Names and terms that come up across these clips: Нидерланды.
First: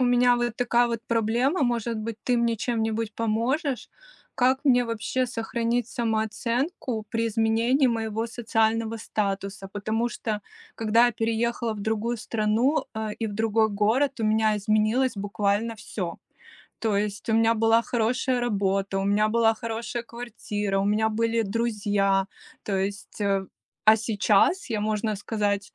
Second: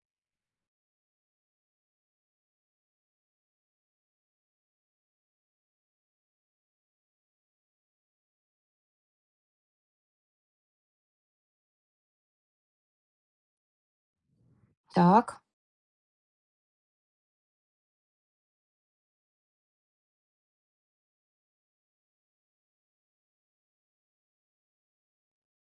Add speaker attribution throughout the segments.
Speaker 1: У меня вот такая вот проблема, может быть, ты мне чем-нибудь поможешь? Как мне вообще сохранить самооценку при изменении моего социального статуса? Потому что, когда я переехала в другую страну, и в другой город, у меня изменилось
Speaker 2: Так,
Speaker 1: буквально все. То есть у меня была хорошая работа, у меня была хорошая квартира, у меня были друзья. То есть, э, а сейчас я, можно сказать,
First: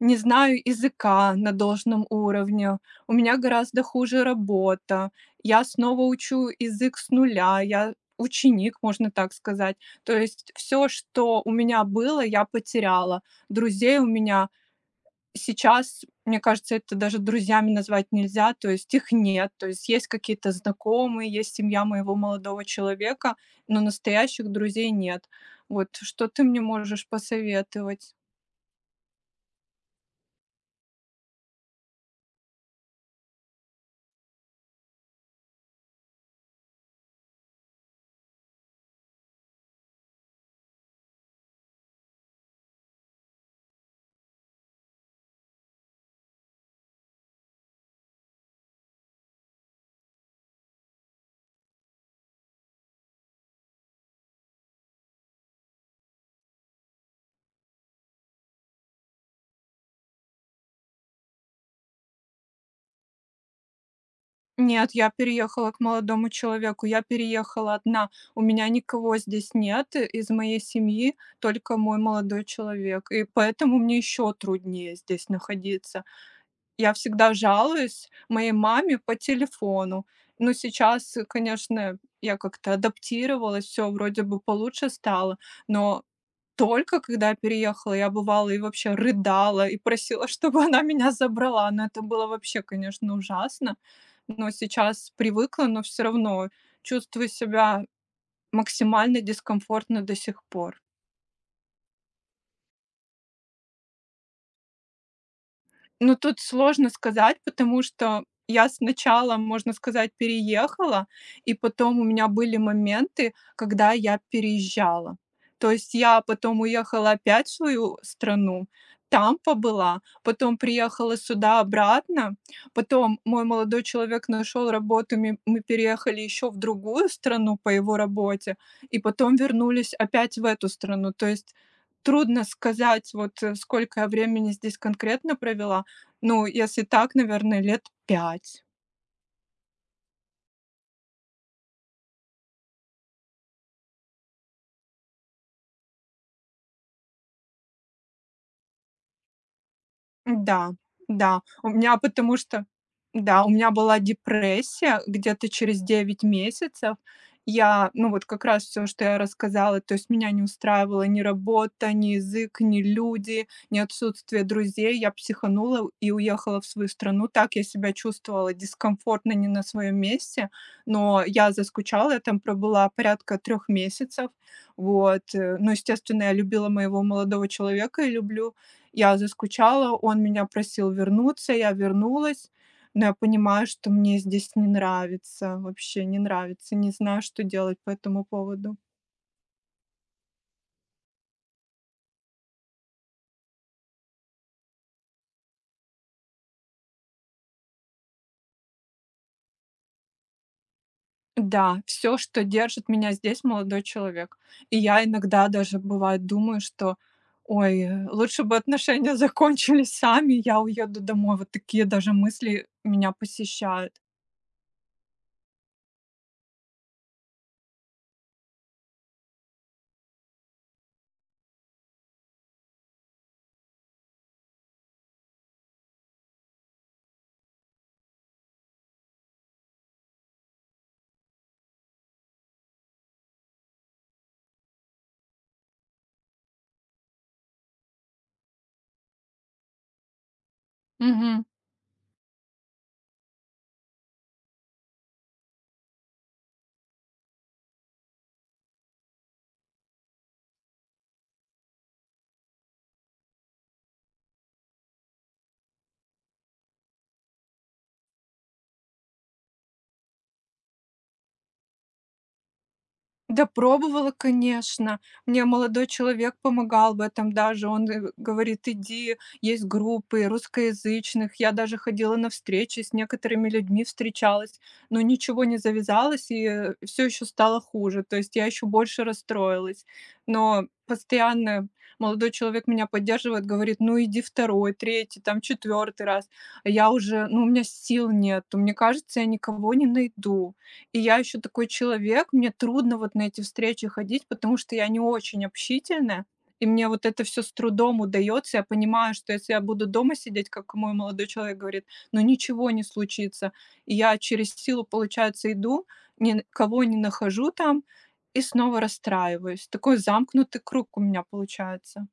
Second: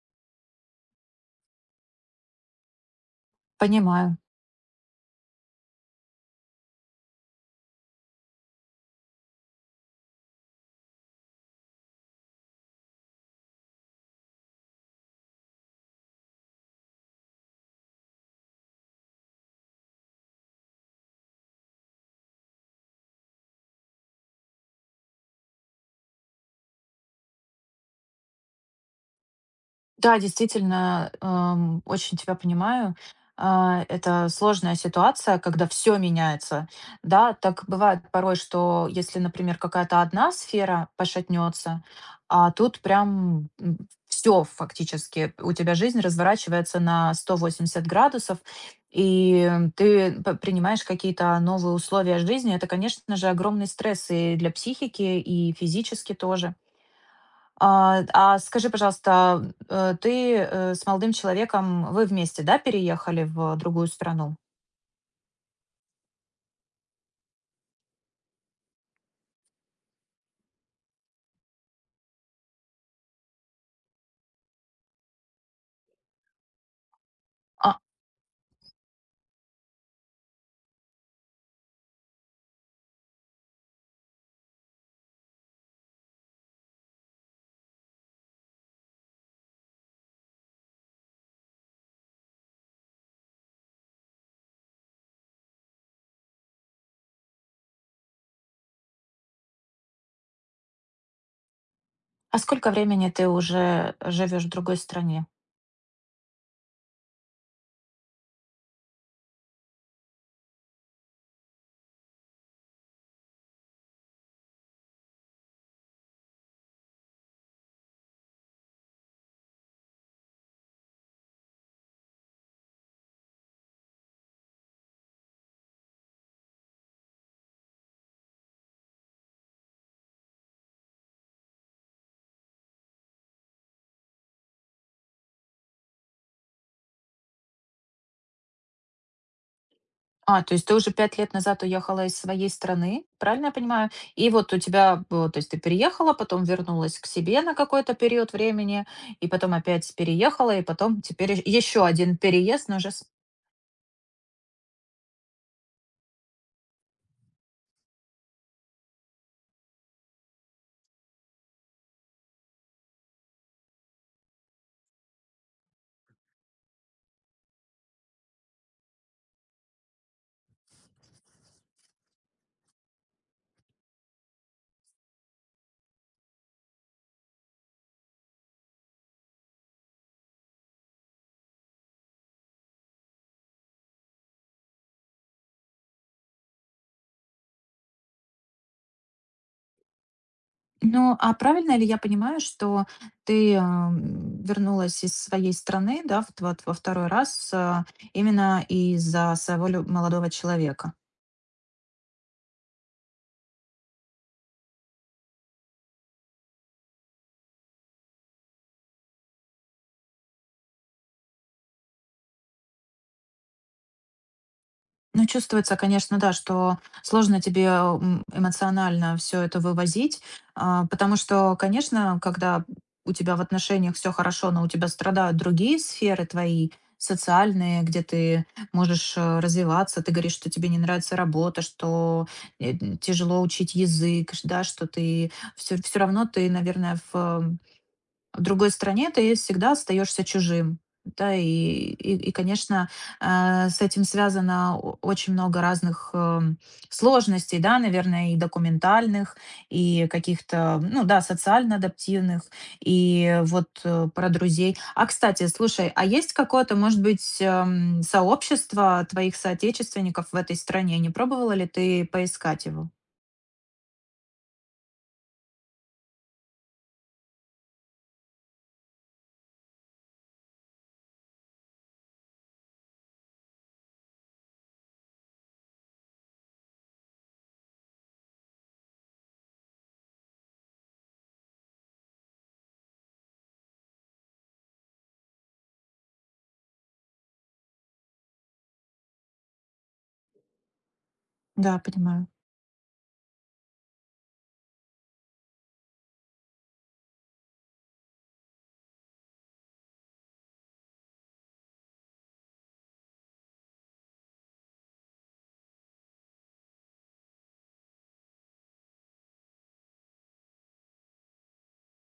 Speaker 1: не знаю языка на должном уровне, у меня гораздо
Speaker 2: понимаю.
Speaker 1: хуже работа, я снова учу язык с нуля, я ученик, можно так сказать. То есть все, что у меня было, я потеряла. Друзей у меня Сейчас, мне кажется, это даже друзьями назвать нельзя, то есть их нет. То есть есть какие-то знакомые, есть семья моего молодого человека, но настоящих друзей нет. Вот что ты мне можешь посоветовать?
Speaker 2: Да, действительно, очень тебя понимаю. Это сложная ситуация, когда все меняется. Да, так бывает порой, что если, например, какая-то одна сфера пошатнется, а тут прям все фактически, у тебя жизнь разворачивается на 180 градусов, и ты принимаешь какие-то новые условия жизни. Это, конечно же, огромный стресс и для психики, и физически тоже. А скажи, пожалуйста, ты с молодым человеком, вы вместе, да, переехали в другую страну?
Speaker 1: Нет, я переехала к молодому человеку, я переехала одна. У меня никого здесь нет, из моей семьи, только мой молодой человек. И поэтому мне еще труднее здесь находиться. Я всегда
Speaker 2: А,
Speaker 1: жалуюсь моей маме по телефону. Но сейчас, конечно, я как-то адаптировалась, все вроде бы получше стало. Но только когда я переехала, я бывала и вообще рыдала, и просила, чтобы она меня забрала. Но это было вообще, конечно, ужасно. Но сейчас привыкла, но все равно чувствую себя максимально дискомфортно до сих пор.
Speaker 2: а сколько времени ты уже живешь в другой стране?
Speaker 1: Ну, тут сложно сказать, потому что я сначала, можно сказать, переехала, и потом у меня были моменты, когда я переезжала. То есть я потом уехала опять в свою страну, там побыла, потом приехала сюда обратно, потом мой молодой человек нашел работу, мы переехали еще в другую страну по его работе, и потом вернулись опять в эту страну. То есть трудно сказать, вот сколько я времени здесь конкретно провела, ну, если так, наверное, лет 5.
Speaker 2: То есть ты уже 5 лет назад уехала из своей страны, правильно я понимаю? И вот у тебя, то есть ты переехала, потом вернулась к себе на какой-то период времени, и потом опять переехала, и
Speaker 1: Да,
Speaker 2: потом теперь
Speaker 1: да. У
Speaker 2: еще
Speaker 1: меня
Speaker 2: один
Speaker 1: потому что
Speaker 2: переезд, но уже с...
Speaker 1: да, у меня была депрессия где-то через 9 месяцев. Я, ну, вот как раз все, что я рассказала, то есть меня не устраивала ни работа, ни язык, ни люди, ни отсутствие друзей. Я психанула и уехала в свою страну. Так я себя чувствовала дискомфортно, не на своем месте, но я заскучала. Я там пробыла порядка 3 месяцев. Ну, естественно, я любила моего молодого человека и люблю. Я заскучала, он меня просил вернуться, я вернулась, но я понимаю, что мне здесь не нравится, вообще не нравится, не знаю, что делать по этому поводу.
Speaker 2: Ну, а правильно ли я понимаю, что ты, вернулась из своей страны, да, вот во второй раз, именно из-за своего лю молодого человека?
Speaker 1: Да, все, что держит меня здесь, молодой человек. И я иногда даже, бывает, думаю, что: "Ой, лучше бы отношения закончились сами, я уеду домой". Вот такие даже мысли меня посещают.
Speaker 2: Ну, чувствуется, конечно, да, что сложно тебе эмоционально все это вывозить, потому что, конечно, когда у тебя в отношениях все хорошо, но у тебя страдают другие сферы твои, социальные, где ты можешь развиваться, ты говоришь, что тебе не нравится работа, что тяжело учить язык, да, что ты все, все равно ты, наверное, в другой стране ты всегда остаешься чужим. Да, и конечно, с этим связано очень много разных сложностей, да, наверное, и документальных, и каких-то, ну да, социально адаптивных, и вот про друзей. А, кстати, слушай, а есть какое-то, может быть, сообщество твоих соотечественников в этой стране? Не пробовала ли ты поискать его?
Speaker 1: Да, пробовала, конечно. Мне молодой человек помогал в этом даже. Он, говорит, иди, есть группы русскоязычных. Я даже ходила на встречи, с некоторыми людьми встречалась, но ничего не завязалось, и все еще стало хуже. То есть я еще больше расстроилась. Но постоянно молодой человек меня поддерживает, говорит, ну иди второй, третий, там четвертый раз. А я уже, ну у меня сил нет. Мне кажется, я никого не найду. И я еще такой
Speaker 2: Да, понимаю.
Speaker 1: человек, мне трудно вот на эти встречи ходить, потому что я не очень общительная, и мне вот это все с трудом удается. Я понимаю, что если я буду дома сидеть, как мой молодой человек говорит, ну ничего не случится. И я через силу, получается, иду, никого не нахожу там и снова расстраиваюсь. Такой замкнутый круг у меня получается.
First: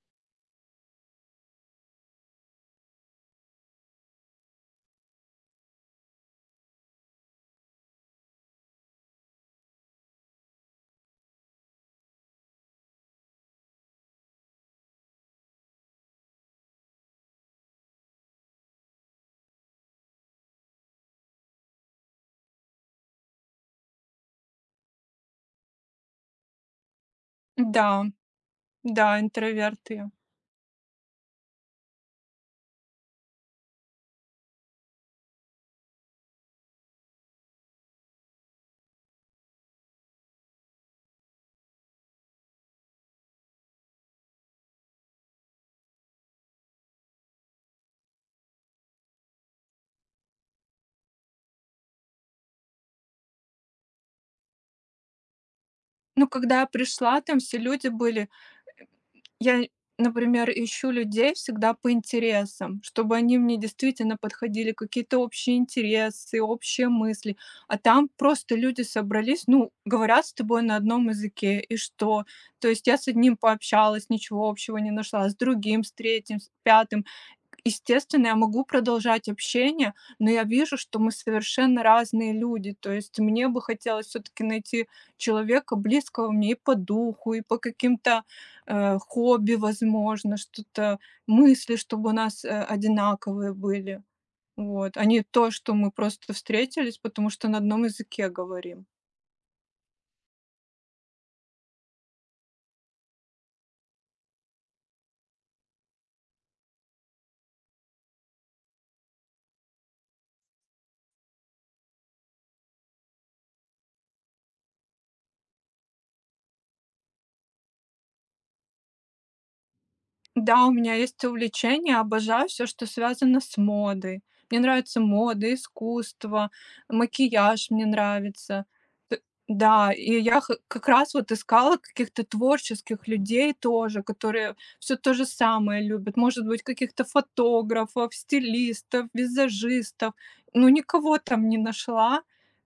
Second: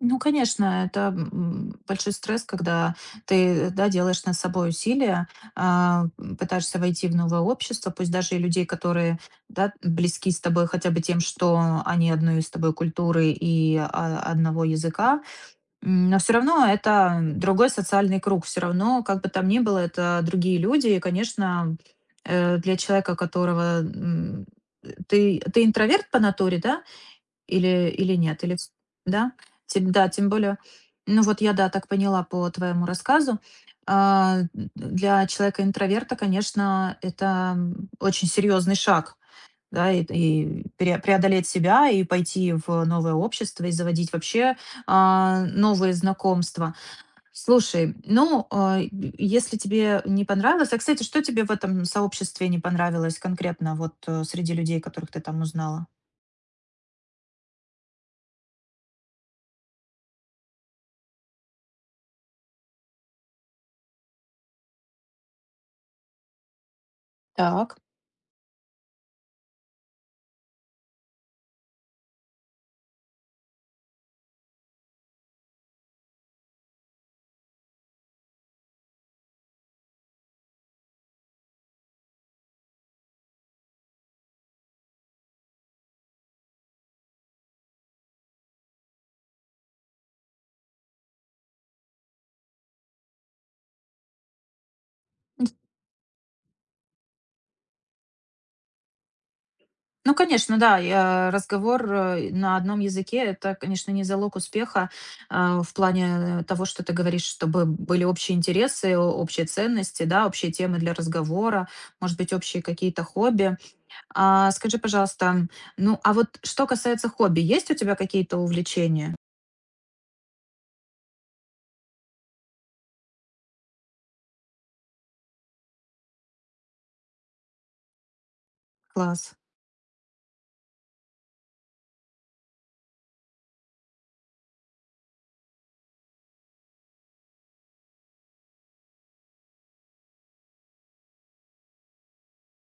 Speaker 2: Ну, конечно, это, большой стресс, когда ты, да, делаешь над собой усилия, пытаешься войти в новое общество, пусть даже и людей, которые, да, близки с тобой хотя бы тем, что они одной с тобой культуры и, одного языка. Но все равно это другой социальный круг. Все равно, как бы там ни было, это другие люди. И, конечно, для человека, которого, ты интроверт по натуре, да?
Speaker 1: Да,
Speaker 2: Или нет? Или ц
Speaker 1: да,
Speaker 2: да?
Speaker 1: интроверт
Speaker 2: Тем, да,
Speaker 1: я.
Speaker 2: тем более, ну вот я, да, так поняла по твоему рассказу. А, д Для человека-интроверта, конечно, это, очень серьезный шаг, да, и пере преодолеть себя, и пойти в новое общество, и заводить вообще, новые знакомства. Слушай, ну, а, е если тебе не понравилось, а, кстати, что тебе в этом сообществе не понравилось конкретно, вот, среди людей, которых ты там узнала?
Speaker 1: Ну, когда я пришла, там все люди были Я, например, ищу людей всегда по интересам, чтобы они мне действительно подходили, какие-то общие интересы, общие мысли.
Speaker 2: Так.
Speaker 1: А там просто люди собрались, ну, говорят с тобой на одном языке, и что? То есть я с одним пообщалась, ничего общего не нашла, с другим, с третьим, с пятым. Естественно, я могу продолжать общение, но я вижу, что мы совершенно разные люди. То есть мне бы хотелось все-таки найти человека близкого мне и по духу, и по каким-то Э, хобби, возможно, что-то, мысли, чтобы у нас, одинаковые были. Вот, а не то, что мы просто встретились, потому что на одном языке говорим.
Speaker 2: Ну, конечно, да, я разговор, на одном языке — это, конечно, не залог успеха, в плане того, что ты говоришь, чтобы были общие интересы, о общие ценности, да, общие темы для разговора, может быть, общие какие-то хобби. А, скажи, пожалуйста, ну, а вот что касается хобби, есть у тебя какие-то увлечения?
Speaker 1: Да, у меня есть увлечение, обожаю все, что связано с модой. Мне нравится мода, искусство, макияж мне нравится. Т
Speaker 2: Класс.
Speaker 1: да, и я х как раз вот искала каких-то творческих людей тоже, которые все то же самое любят. Может быть, каких-то фотографов, стилистов, визажистов, ну никого там не нашла.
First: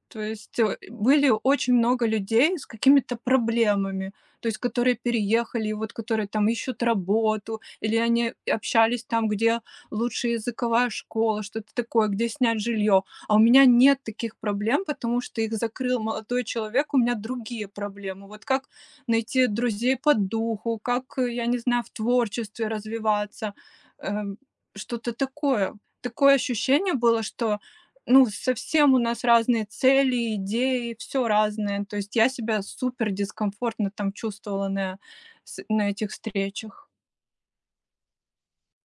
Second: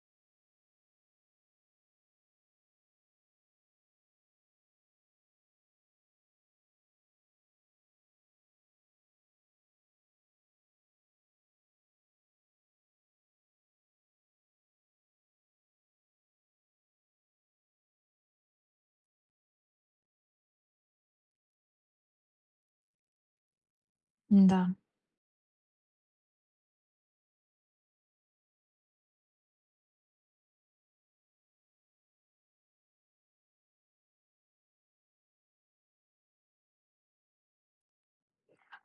Speaker 1: То есть, были очень много людей с какими-то проблемами, то есть которые переехали, и вот которые там ищут работу, или они общались там, где лучше языковая школа, что-то такое, где снять жилье. А у меня нет таких проблем, потому что их закрыл молодой человек, у меня другие проблемы. Вот как найти друзей по духу, как, я не знаю, в творчестве развиваться, эм,
Speaker 2: Да.
Speaker 1: что-то такое. Такое ощущение было, что, ну, совсем у нас разные цели, идеи, все разное. То есть я себя супер дискомфортно там чувствовала на этих встречах.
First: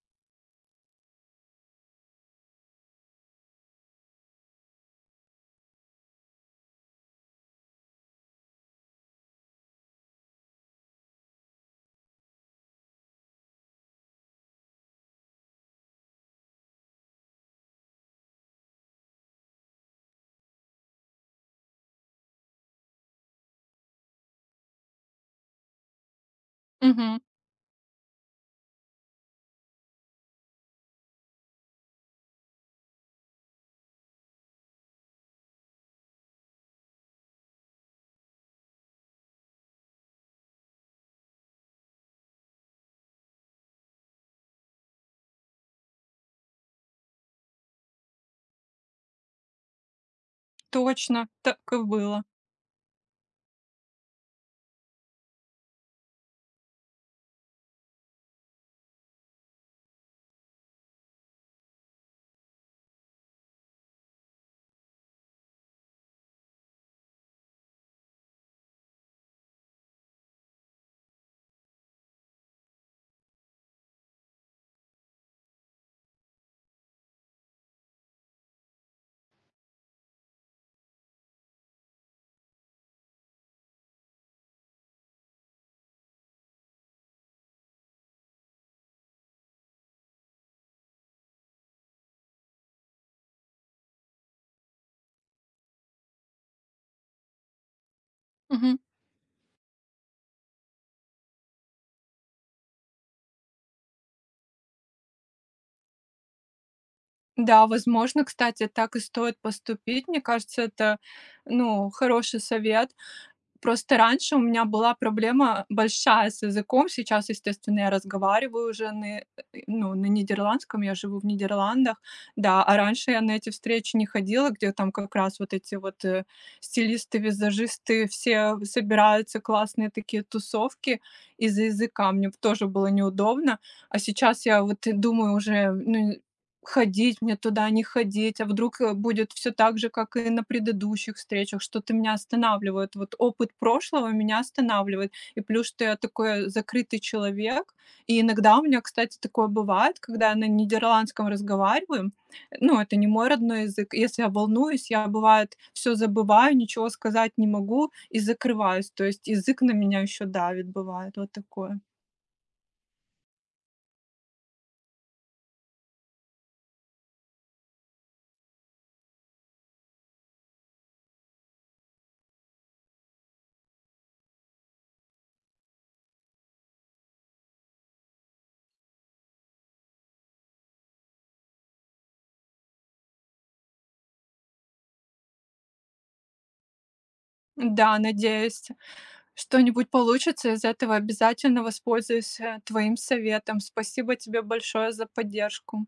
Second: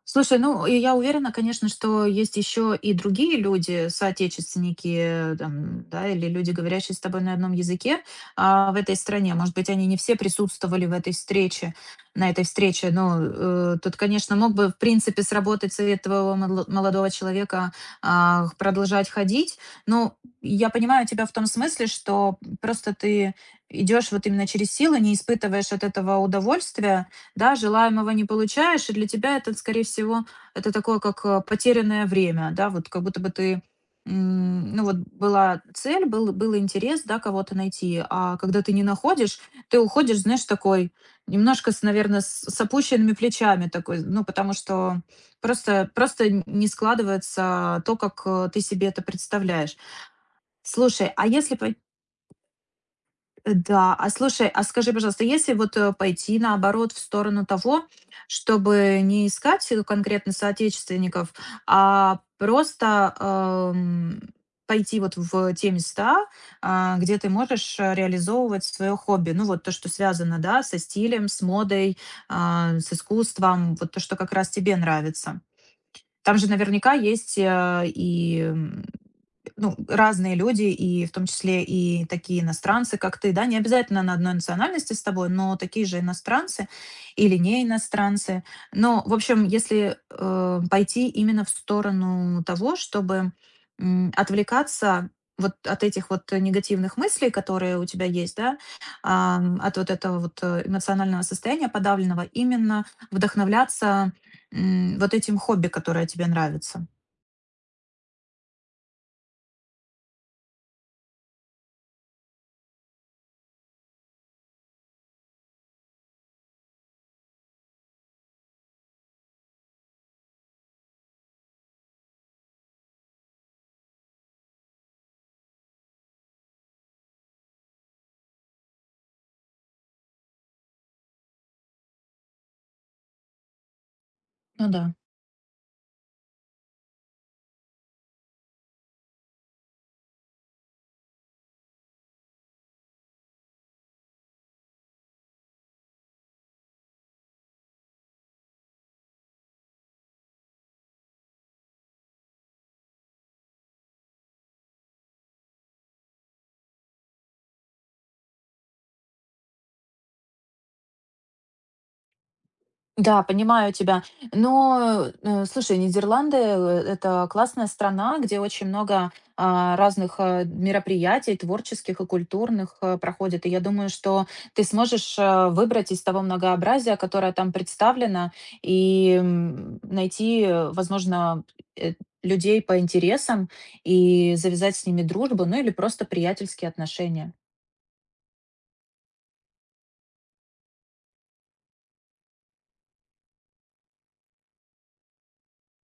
Speaker 2: Слушай, ну, и я уверена, конечно, что есть еще и другие люди, соотечественники, там, да, или люди, говорящие с тобой на одном языке, в этой стране. Может быть, они не все присутствовали в этой встрече, на этой встрече, но тут, конечно, мог бы, в принципе, сработать совет твоего молодого человека продолжать ходить. Но я понимаю тебя в том смысле, что просто ты идешь вот именно через силу, не испытываешь от этого удовольствия,
Speaker 1: Мгм.
Speaker 2: да, желаемого не получаешь, и для тебя это, скорее всего, это такое, как, потерянное время, да, вот как будто бы ты, ну вот была цель, был, был интерес, да, кого-то найти, а когда ты не находишь, ты уходишь, знаешь, такой, немножко, наверное, с опущенными плечами такой, ну, потому что просто, просто не складывается то, как, ты себе это представляешь. Слушай, а
Speaker 1: Точно,
Speaker 2: если...
Speaker 1: так и было.
Speaker 2: Да. А слушай, а скажи, пожалуйста, если вот, пойти, наоборот, в сторону того, чтобы не искать, конкретно соотечественников, а просто, пойти вот в те места, где ты можешь, реализовывать свое хобби. Ну, вот то, что связано, да, со стилем, с модой, с искусством, вот то, что как раз тебе нравится. Там же наверняка есть, ну, разные люди, и в том числе и такие иностранцы, как ты, да, не обязательно на одной национальности с тобой, но такие же иностранцы или не иностранцы. Но, в общем, если, пойти именно в сторону того, чтобы, отвлекаться вот от этих вот негативных мыслей, которые у тебя есть, да,
Speaker 1: Мгм.
Speaker 2: от вот этого вот, эмоционального состояния подавленного, именно вдохновляться вот этим хобби, которое тебе нравится.
Speaker 1: Да, возможно, кстати, так и стоит поступить. Мне кажется, это, ну, хороший совет. Просто раньше у меня была проблема большая с языком. Сейчас, естественно, я разговариваю уже на, ну, на нидерландском, я живу в Нидерландах, да. А раньше я на эти встречи не ходила, где там как раз вот эти вот, стилисты, визажисты, все собираются, классные такие тусовки из-за языка. Мне б тоже было неудобно. А сейчас я
Speaker 2: Ну да.
Speaker 1: вот и думаю уже, ну, ходить мне туда, не ходить, а вдруг, будет все так же, как и на предыдущих встречах, что-то меня останавливает. Вот опыт прошлого меня останавливает. И плюс, что я такой закрытый человек. И иногда у меня, кстати, такое бывает, когда я на нидерландском разговариваю. Ну, это не мой родной язык. Если я волнуюсь, я, бывает, все забываю, ничего сказать не могу и закрываюсь. То есть язык на меня еще давит, бывает вот такое.
Speaker 2: Да, понимаю тебя. Но, слушай, Нидерланды, это классная страна, где очень много, разных, мероприятий творческих и культурных, проходит. И я думаю, что ты сможешь, выбрать из того многообразия, которое там представлено, и, найти, возможно, э, людей по интересам и завязать с ними дружбу, ну или просто приятельские отношения.
Speaker 1: Да, надеюсь. Что-нибудь получится из этого, обязательно воспользуюсь, твоим советом. Спасибо тебе большое за поддержку.